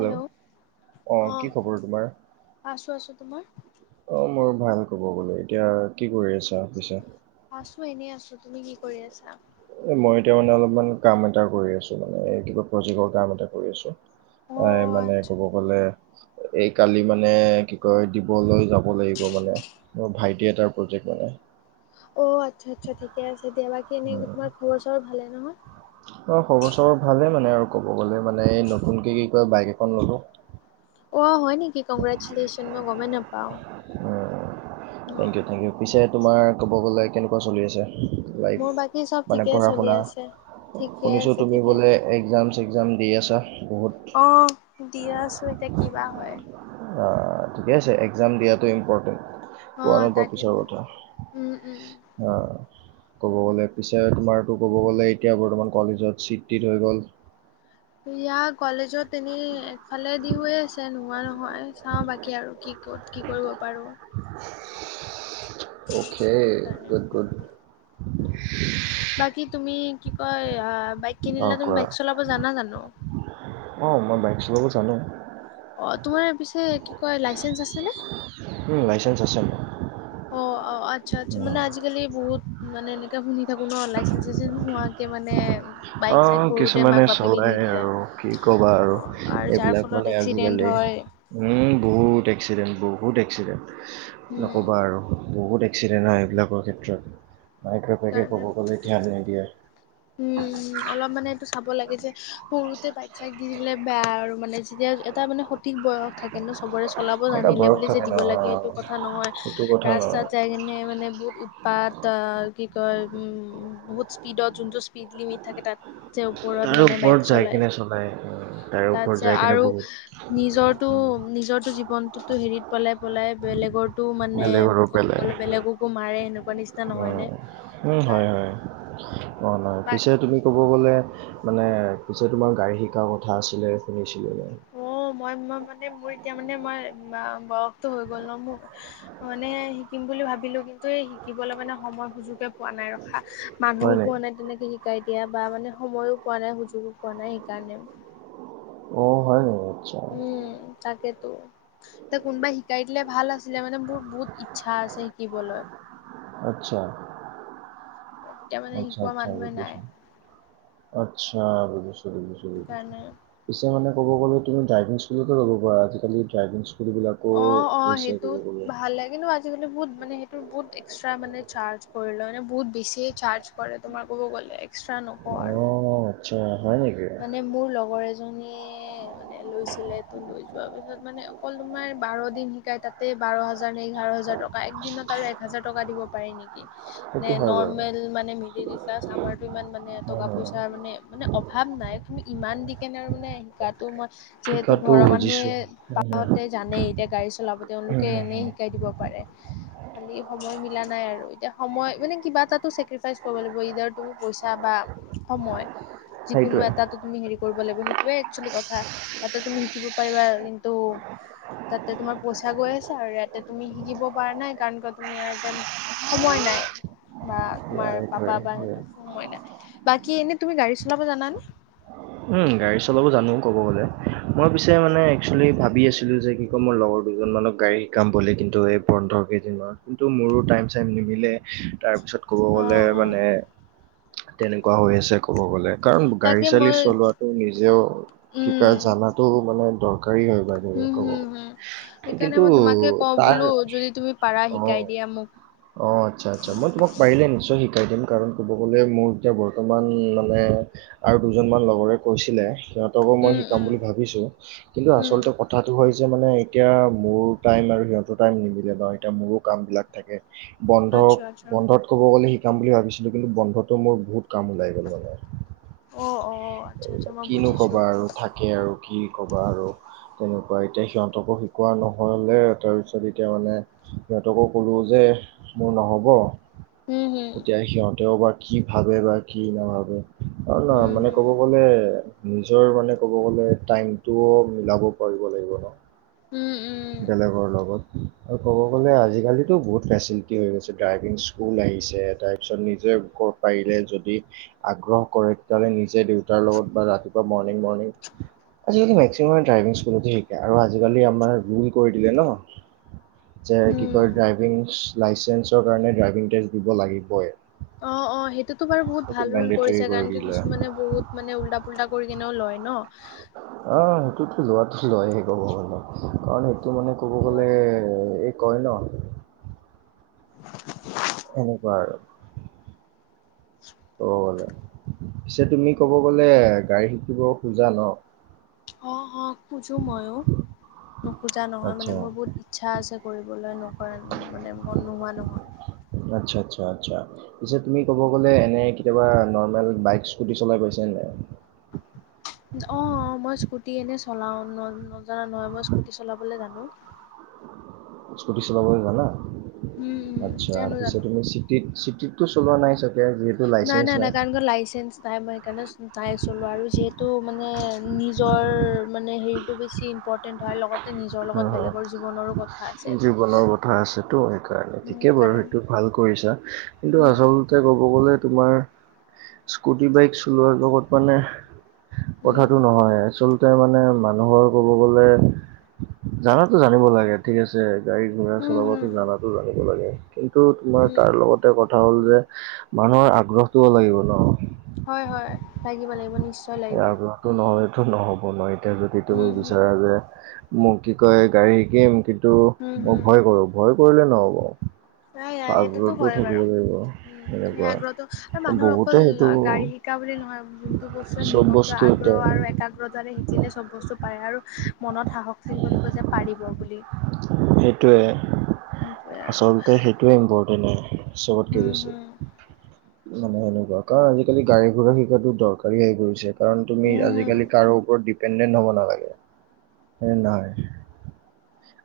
Hello, অ, কি খবৰ তোমাৰ? আছো আছো তোমাৰ? অ', মোৰ ভাল ক'ব গ'লে এতিয়া কি কৰি আছা পিছে? আছো এনেই আছো তুমি কি কৰি আছা? মই এতিয়া মানে অলপমান কাম এটা কৰি আছোঁ মানে এই কিবা প্ৰজেক্টৰ কাম এটা কৰি আছোঁ। অ অ এ মানে আচ্ছা ক'ব গ'লে এই কালি মানে কি কয় দিবলৈ যাব। ক'ব লাগিব মানে মোৰ ভাইটি এটাৰ প্ৰজেক্ট মানে। অ', আচ্ছা আচ্ছা ঠিকে আছে দিয়া বাকী এনে তোমাৰ খবৰ চবৰ ভালে নহয়? অ', খবৰ চবৰ ভালে মানে আৰু ক'ব গ'লে মানে এই নতুনকে কি কয় বাইক এখন ল'লো। অ', হয় নেকি কংগ্ৰেচুলেশ্যন মই গমে নেপাওঁ। উম, থেংক ইউ থেংক ইউ পিছে তোমাৰ ক'ব গ'লে কেনেকুৱা চলি আছে? লাইফ মোৰ বাকী চব মানে ঠিকে পঢ়া চলি -শুনা, আছে ঠিকে শুনিছোঁ আছে তুমি ঠিকে বোলে আছে একজাম-চেগজাম দি আছা, বহুত। অ', দি আছো এতিয়া কিবা হয়। আ, ঠিকে আছে এক্সাম দিয়াটো ইম্পৰ্টেণ্ট। অ পোৱা নোপোৱা পিছৰ তাকেতো কথা। উম উম অ', ক'ব গ'লে পিছে তোমাৰতো ক'ব গ'লে এতিয়া বৰ্তমান কলেজত চিট- টিট হৈ গ'ল। ইয়া কলেজত এনেই এফালে দি হৈ আছে নোহোৱা নহয়, চাও বাকী আৰু কি ক'ত কি কৰিব পাৰো। অকে, কাৰণে গুড, গুড! বাকী তুমি কি' কয় আ বাইক কিনিলানে, তুমি বাইক চলাব জানা জানো? অঁ মই বাইক চলাব জানো। অ তোমাৰ পিছে কি' কয় লাইচেন্স আছে নে? উম' লাইচেন্স আছে মোৰ। অহ', অঁহ', আচ্ছা-আচ্ছা, মানে আজিকালি বহুত মানে এনেকে শুনি থাকো ন লাইচেন্স-চাইচেন্স নোহোৱা- কে মানে- বাইক চাইক অহ' সৰুতে কিছুমানে মাক বাপেকে চলাই দি দিয়ে। আৰু কি ক'বা আৰু অ' আৰু যাৰ এইবিলাক ফলত মানে এক্সিডেণ্ট আজিকালি। হয় উমঁ বহুত এক্সিডেণ্ট, বহুত এক্সিডেণ্ট উম, নক'বা আৰু। বহুত এক্সিডেণ্ট হয়, এইবিলাকৰ ক্ষেত্ৰত মায়েক-বাপেকে ক'ব গ'লে ধ্যান নিদিয়ে। উমঁ, অলপ মানে এইটো চাব লাগে যে সৰুতে বাইক-চাইক দি দিলে বেয়া আৰু মানে যেতিয়া এটা মানে সঠিক বয়স থাকে ন' চবৰে, চলাব এটা জানিলে বয়স বুলি যে থাকে ন দিব অ লাগে সেইটো কথা নহয়, সেইটো কথা ৰাস্তাত নহয় যাই কিনে মানে বহুত পাত কি কয় উম বহুত স্পীডত যোনটো স্পীড লিমিট থাকে তা'ত। যে ওপৰত তাৰে মানে বাইক ওপৰত যাই চলাই। কেনে তাৰে তা'ত ওপৰত যে যাই কিনে আৰু বহুত নিজৰ- টো, নিজৰটো জীৱনটোতো হেৰিত- পেলাই-পেলাই বেলেগতো মানে বেলেগৰো ক'ব পেলাই গ'লে বেলেগকো মাৰে সেনেকুৱা নিচিনা নহয় নে? উম উম, হয়, হয়, হোৱা নাই। বাই পিছে তুমি ক'ব গলে- মানে পিছে তোমাৰ গাড়ী শিকাৰ কথা আছিলে শুনিছিলো। অহ', মই-মই মানে মোৰ এতিয়া মানে মই বয়সটো হৈ গ'ল ন মোৰ। মানে শিকিম বুলি ভাবিলো, কিন্তু এই শিকিবলৈ মানে সময় সুযোগে- পোৱা নাই ৰখা, মানুহো পোৱা নাই তেনেকে- শিকাই দিয়া বা মানে সময়ো পোৱা নাই, সুযোগো পোৱা নাই, সেইকাৰণে। অহ', হয় নেকি আচ্ছা। উমঁ তাকেটো। এতিয়া কোনোবাই শিকাই দিলে ভাল আছিলে মানে মোৰ বহুত ইচ্ছা আছে শিকিবলৈ। আচ্ছা। এতিয়া মানে শিকোৱা আচ্ছা-আচ্ছা মানুহে নাই বুজিছো, আচ্ছা বুজিছো, বুজিছো, বুজিছো। সেইকাৰণে পিছে মানে ক'ব গ'লে তুমি ড্ৰাইভিং স্কুলতো লব পাৰা, আজিকালি ড্ৰাইভিং- স্কুলবিলাকো অঁ', অঁ', হৈছে ক'ব সেইটোত গ'লে ভাল লাগে কিন্তু আজি- আজিকালি বহুত মানে সেইটো বহুত এক্সট্ৰা মানে চাৰ্জ কৰি লয়, মানে বহুত বেছিয়ে চাৰ্জ- কৰে তোমাৰ ক'ব গ'লে, এক্সট্ৰা নকওঁ আৰু। অঁহ', আচ্ছা হয় নেকি? মানে মোৰ লগৰ এজনীয়ে- লৈছিলে। ত' লৈ যোৱা পিছত মানে অকল তোমাৰ বাৰ দিন শিকাই তা'তে বাৰ হাজাৰ এঘাৰ হাজাৰ টকা, এক দিনত আৰু এক হাজাৰ টকা দিব পাৰি নেকি? নে সেইটো হয় বাৰু নৰ্মেল মানে মিডিল ৰিচাৰ্জ আমাৰটো ইমান মানে টকা উম। পইচা মানে মানে ভাৱ নাই। তুমি ইমান দি কিনে আৰু মানে শিকাটো মই যিহেতু শিকাতো ঘৰৰ বুজিছো। মানুহে পাপাহতে জানেই এতিয়া গাড়ী চলাব তেওঁলোকে এনে শিকাই দিব পাৰে। খালি সময় মিলা নাই আৰু এতিয়া সময় মানে কিবা এটাতো চেক্ৰিফাইচ কৰিব লাগিব। পইচা বা সময় যিকোনো সেইটোৱে। এটাতো তুমি হেৰি কৰিব লাগিব। সেইটোৱে একচোৱেলি কথা। তাতোঁ তুমি শিকিব পাৰিবা। কিন্তু তাতে তোমাৰ পইচা গৈ আছে আৰু ইয়াতে তুমি শিকিব পৰা নাই। কাৰণ কিয় তুমি এইয়াৰ টাইম সময় নাই বা এয়া তোমাৰ সেইটোৱে পাপা, বা সিহঁতৰ সময় নাই। বাকী এনেই তুমি গাড়ী চলাব জানা নে? উম, গাড়ী চলাবো জানো ক'ব গ'লে। মই পিছে মানে একচোৱেলি ভাবি আছিলোঁ যে কি আকৌ মোৰ লগৰ দুজন মানক গাড়ী শিকাম বুলি। কিন্তু, এই বন্ধৰ কেইদিনমানত। কিন্তু মোৰো টাইম চাইম নিমিলে। তাৰপিছত ক'ব অ গ'লে অ মানে তেনেকুৱা হৈ আছে। ক'ব গ'লে কাৰণ গাড়ী তাকে চালি মই চলোৱাটো নিজেও উম শিকাই জানাতো মানে দৰকাৰী হয়, বাইদেৱেই হম ক'ব হম হম গ'লে। সেইকাৰণে কিন্তু মই তোমাকে কওঁ তাৰ বোলো যদি তুমি পাৰা শিকাই অ' দিয়া মোক অ' আচ্ছা, আচ্ছা মই তোমাক পাৰিলে নিশ্চয় শিকাই দিম। কাৰণ ক'ব গ'লে মোৰ এতিয়া বৰ্তমান মানে আৰু দুজনমান লগৰে কৈছিলে। সিহঁতকো মই উম শিকাম উম বুলি ভাবিছোঁ। কিন্তু উম আচলতে কথাটো হৈছে মানে এতিয়া মোৰ টাইম আৰু সিহঁতৰ টাইম নিমিলে বাৰু এতিয়া মোৰো কামবিলাক থাকে। বন্ধ আচ্ছা আচ্ছা বন্ধত ক'ব গ'লে শিকাম বুলি ভাবিছিলোঁ। কিন্তু, বন্ধটো মোৰ বহুত কাম ওলাই গ'ল মানে। অ অ আচ্ছা এই আচ্ছা মই কিনো বুজিছো কবা আৰু থাকে আৰু কি কবা আৰু তেনেকুৱা, এতিয়া সিহঁতকো শিকোৱা নহ'লে। তাৰপিছত এতিয়া মানে সিহঁতকো কলোঁ যে মোৰ নহ'ব, হম হম এতিয়া সিহঁতেওঁ বা কি ভাবে বা কি নাভাবে। অ' ন হম মানে হম ক'ব গ'লে নিজৰ মানে ক'ব গ'লে টাইমটোওঁ মিলাব পাৰিব লাগিব ন। উম, উম। বেলেগৰ লগত আৰু ক'ব গ'লে আজিকালিতো বহুত কি হৈ গৈছে, ড্ৰাইভিং স্কুল আহিছে। তাৰপিছত নিজে পাৰিলে যদি আগ্ৰহ কৰে, তেতিয়া হ'লে নিজে দেউতাৰ লগত বা ৰাতিপুৱা মৰ্ণিং, মৰ্ণিং আজি কালি এই মই ড্ৰাইভিং স্কুলতো শিকাই আৰু আজি কালি আমাৰ কৰি দিলে ন যে কি কয় উম ড্ৰাইভিং লাইচেন্সৰ কাৰণে ড্ৰাইভিং টেষ্ট দিব লাগিবই। অ' অ' সেইটোতো বাৰু বহুত সেইটো ভাল ৰোল মেণ্ডেটৰী কৰিছে। কৰি কাৰণ কি দিলে কিছুমানে বহুত মানে ওল্টা পুল্টা কৰি কেনেও লয় ন। আহ সেইটোতো লোৱাটো লৈয়ে, ক'ব গ'লে, কাৰণ সেইটো মানে ক'ব গ'লে এই কয়নো। [unintelligible] এনেকুৱা আৰু [unintelligible] ক'ব গ'লে পিছে তুমি ক'ব গ'লে গাড়ী শিকিব খোজা ন। অ' অ' খোজোঁ মইয়ো। নোখোজা নহয় আচ্ছা, মানে মোৰ বহুত ইচ্ছা আছে, কৰিবলৈ নকৰা মানে মন নোহোৱা নহয়। আচ্ছা, আচ্ছা, আচ্ছা। পিছে তুমি ক'ব গ'লে এনে কেতিয়াবা নৰ্মেল বাইক স্কুটি চলাই পাইছানে নাই? অ' অ'! মই স্কুটি এনেই চলাওঁ। ন- নজনা নহয়, মই স্কুটি চলাবলে জানোঁ। স্কুটি চলাবলে জানা? উম উম আচ্ছা, জানো পিছে জানো তুমি চিটিত, চিটিতটো চলোৱা নাই চাগে? যিহেতু লাইচেঞ্চ নাই-নাই নাই? দাদাৰ লগত লাইচেঞ্চ নাই। মই সেইকাৰণে নাই চলোৱা আৰু। যিহেতু মানে, নিজৰ মানে, সেৰিটো বেছি। ইম্পৰ্টেণ্ট হোৱাৰ লগতে, নিজৰ হা, লগত হা। বেলেগৰ জীৱনৰো কথা আছে, ইয়াতে। ঠিকেই বাৰু সেইটো ভাল কৰিছা! কিন্তু, উম আচলতে ক'ব গ'লে তোমাৰ, স্কুটি, বাইক চলোৱাৰ লগত মানে, উম কথাটো নহয়। আচল তে মানে, মানুহৰ ক'ব গ'লে, জানাতো জানিব লাগে। ঠিক আছে! গাড়ী-ঘোড়া উম চলাবতো, হুম জানাতো জানিব লাগে। কিন্তু তোমাৰ, উম তাৰ লগতে কথা হ'ল যে, মানুহৰ আগ্ৰহটোও লাগিব ন'। হয়, হয়! লাগিব-লাগিব, নিশ্চ সেই আগ্ৰহটো নহ'লেতো নহ'ব নহয়। এতিয়া যদি তুমি হুম হুম বিচাৰা যে, মোক কি কয়, গাড়ী শিকিম। কিন্তু, হুম মই ভয় কৰোঁ! ভয় কৰিলে নহ'ব। নাই-নাই, সেইটোতো আগ্ৰহটো হয় থাকিব বাৰু। লাগিব উম, সেই এনেকুৱা আগ্ৰহটো, আৰু মানুহৰ বহুতে অকল সেইটো গাড়ী শিকা বুলি নহয়, যোনটো বস্তুৱে চব নিজকে বস্তু এটা আগ্ৰহ আৰু একা একাগ্ৰতাৰে শিকিলে, চব বস্তু পাৰে। আৰু মনত সাহস থাকিব লাগিব যে, পাৰিব বুলি। সেইটোৱে, সেইটোৱে আৰু আচলতে সেইটোৱে ইম্পৰ্টেণ্টনে চবতকে উম বেছি। হম মানে, সেনেকুৱা। কাৰণ, আজিকালি গাড়ী-ঘোড়া শিকাটো দৰকাৰী হৈ গৈছে। কাৰণ, তুমি হম হম আজিকালি, কাৰো ওপৰত ডিপেণ্ডেণ্ট হ'ব নালাগে। এ, নহয়।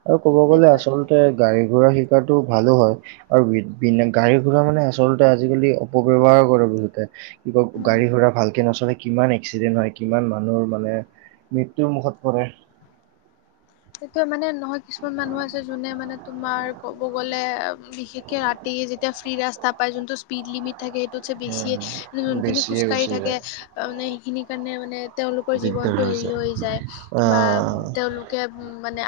আৰু ক'ব গ'লে সেইটোৱেটো আচলতে, গাড়ী-ঘোড়া শিকাটো ভালো বাৰু। আৰু বি, গাড়ী-ঘোড়া মানে, আচলতে আজিকালি, অপব্যৱহাৰ কৰে বহুতে। [unintelligible] উম গাড়ী-ঘোড়া ভালকে নচলে, কিমান এক্সিডেণ্ট হয়, কিমান মানুহৰ মানে, মৃত্যুৰ মুখত পৰে। সেইটো মানে, নহয়। কিছুমান মানুহ আছে, যোনে মানে তোমাৰ ক'ব গ'লে, বিশেষকে ৰাতি, যেতিয়া ফ্ৰী ৰাস্তা পাই, যোনটো স্পীড লিমিট থাকে, সেইটোত [unintelligible] বেছিয়ে, উম, যোনখিনি বেছিয়ে খোজকাঢ়ি গুচি থাকে, যায় আঁ মানে, সেইখিনিৰ কাৰণে মানে, তেওঁলোকৰ জীৱনটো সেৰি হৈ যায়। বা আহ তেওঁলোক, তেওঁ উম! মানে,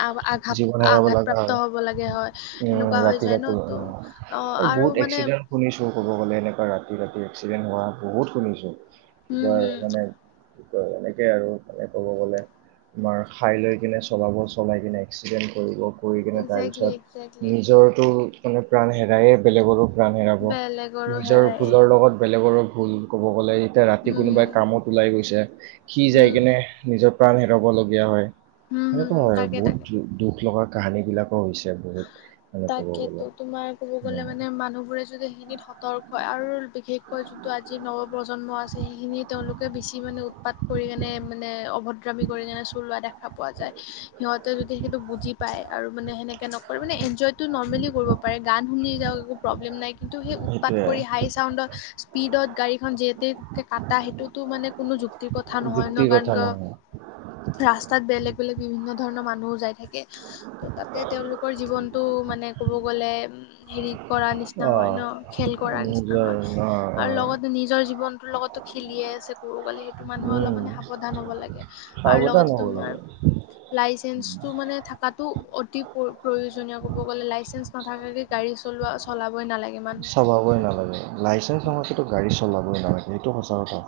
জীৱন হেৰাব লগা হয়। আঘাত-আঘাতপ্ৰাপ্ত হ'ব লাগে, হয়। উম সেনেকুৱা হৈ ৰাতি যায় ৰাতি ন'। ত' অ'! আৰু মানে, শুনিছোঁ ক'ব গ'লে, এনেকুৱা ৰাতি-ৰাতি এক্সিডেণ্ট হোৱা, বহুত শুনিছোঁ। কি উম কয় হম মানে, কি কয় মানে, তাকে আৰু মানে, ক'ব গ'লে। মাৰ, খাই লৈ কিনে চলাব, চলাই কিনে এক্সিডেণ্ট কৰিব। পৰি কিনে একজেক্টলি টাইমছত। একজেক্টলি নিজৰটো মানে, প্ৰাণ হেৰাইয়ে, বেলেগৰো প্ৰাণ হেৰাব। বেলেগৰো নিজৰ হেৰাই ভুলৰ লগত, বেলেগৰো ভুল, ক'ব গ'লে। এতিয়া, ৰাতি উম কোনোবাই হম কামত ওলাই গৈছে। সি যাই উম কেনে, নিজৰ প্ৰাণ হেৰাবলগীয়া হয়। হম সেনেকুৱা হম নহয় আৰু। তাকে বহুত তাকে দুখ লগা কাহানী বিলাকো হৈছে! বহুত মানে ক'ব তাকেতো, গ'লে। তোমাৰ ক'ব গ'লে উম, মানে, মানুহবোৰে যদি সেইখিনিত শ [unintelligible] হয়। আৰু বিশেষকৈ, যোনটো আজি, নৱপ্ৰজন্ম আছে, সেইখিনি তেওঁলোকে বেছি মানে, উৎপাত কৰি কেনে মানে, অভদ্ৰামী কৰি কেনে, চলোৱা দেখা পোৱা যায়। সিহঁতে যদি সেইটো বুজি পায় আৰু মানে, সেনে কে নকৰে। মানে, এনজয়টো নৰ্মেলি কৰিব পাৰে, গান শুনি যাওঁক, একো প্ৰব্লেম নাই। কিন্তু সেই, উৎপাত সেইটোৱে কৰি, হাই-চাউণ্ডত স্পীডত গাড়ীখন যিহেতে কাটা, সেইটোতো মানে, কোনো যুক্তি যুক্তি কথা নহয় ন'। যুক্তিৰ কাৰণ কথা নহয়। কিয় ৰাস্তাত বেলেগ-বেলেগ, বিভিন্নধৰণৰ মানুহো যায় থাকে। ত' তাতে, তেওঁলোকৰ জীৱনটো মানে ক'ব গ'লে হেৰিত- কৰা নিচিনা হয় অ', ন, খেল কৰাৰ নিচিনা নিজৰ হয় অ', আৰু অ', লগতে নিজৰ জীৱনটোৰ লগতো খেলিয়ে আছে। ক'ব গলে সেইটো মানুহে অলপ উম, মানে সাৱধান হ'ব লাগে আৰু সাৱধান লগতে হ'ব লাগে। তোমাৰ- লাইচেন্সটো মানে থাকাতো অতি- প্ৰ প্ৰয়োজনীয় কৰিব গ'লে লাইচেন্স নাথাকে গাড়ী চলোৱা চলাবই নালাগে। মানুহে চলাবই নালাগে। লাইচেন্ঞ্চ নোহোৱাকেটো গাড়ী চলাবই নালাগে এইটো সঁচা কথা।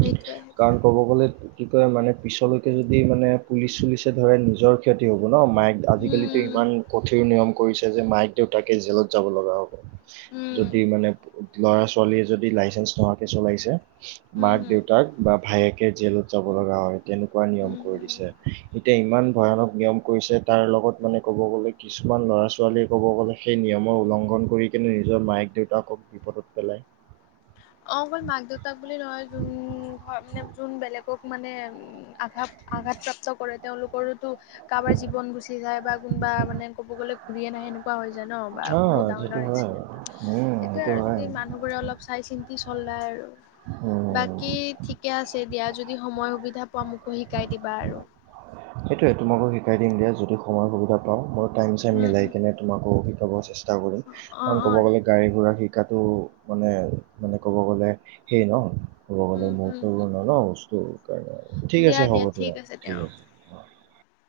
সেইটোৱে কাৰণ সেইটোৱে ক'ব গ'লে- কি কয় মানে পিছলৈকে যদি মানে পুলিচ চুলিচে ধৰে নিজৰ ক্ষতি হ'ব ন। মায়ক আজিকালিতো- উম ইমান কঠিন নিয়ম কৰিছে যে মায়ে দেউতাকে জেলত যাব লগা হ'ব। উম উম যদি মানে- ল'ৰা ছোৱালীয়ে যদি লাইচেন্ঞ্চ নোহোৱাকৈ চলাইছে, উম মাক উম দেউতাক বা- ভায়েকে জেলত যাব লগা হয়, তেনেকুৱা নিয়ম উম কৰি উম। দিছে। এতিয়া ইমান ভয়ানক নিয়ম কৰিছে। তাৰ লগত মানে ক'ব গ'লে কিছুমান ল'ৰা ছোৱালীয়ে ক'ব গ'লে- সেই নিয়মৰ উলংঘন কৰি কিনে নিজৰ মায়েক দেউতাকক বিপদত পেলায়। অঁ অকল মাক দেউতাক বুলি নহয়, যোন ঘ মানে যোন বেলেগক মানে- আঘাত আঘাতপ্ৰাপ্ত কৰে। তেওঁলোকৰোতো কাৰবা জীৱন গুচি যায় বা কোনোবা মানে ক'ব গ'লে ঘূৰিয়ে নাহে এনেকুৱা হৈ যায় ন। বা অ বহুত ডাঙৰ, সেইটো ডাঙৰ হয় এক্সিডেন্টত। উম সেইটোয়ে সেইটো আৰু হয় যদি মানুহ বোৰে অলপ চাই চিন্তি চলাই আৰু। উম বাকী ঠিকে আছে দিয়া যদি সময় সুবিধা পোৱা মোকো শিকাই দিবা আৰু। সেইটোৱে তোমাকো শিকাই দিম দিয়া যদি সময়ৰ সুবিধা পাওঁ, মই টাইম চাইম উম মিলাই উম কেনে। তোমাকো শিকাব চেষ্টা কৰিম। অ কাৰণ অ ক'ব গ'লে- গাড়ী ঘোঁৰা শিকাটো মানে মানে ক'ব গ'লে সেই ন। ৰদ উম মূৰ্ত উম ন ন উ্ত [unintelligible] দিয়া দিয়া ঠিক আছে দিয়া।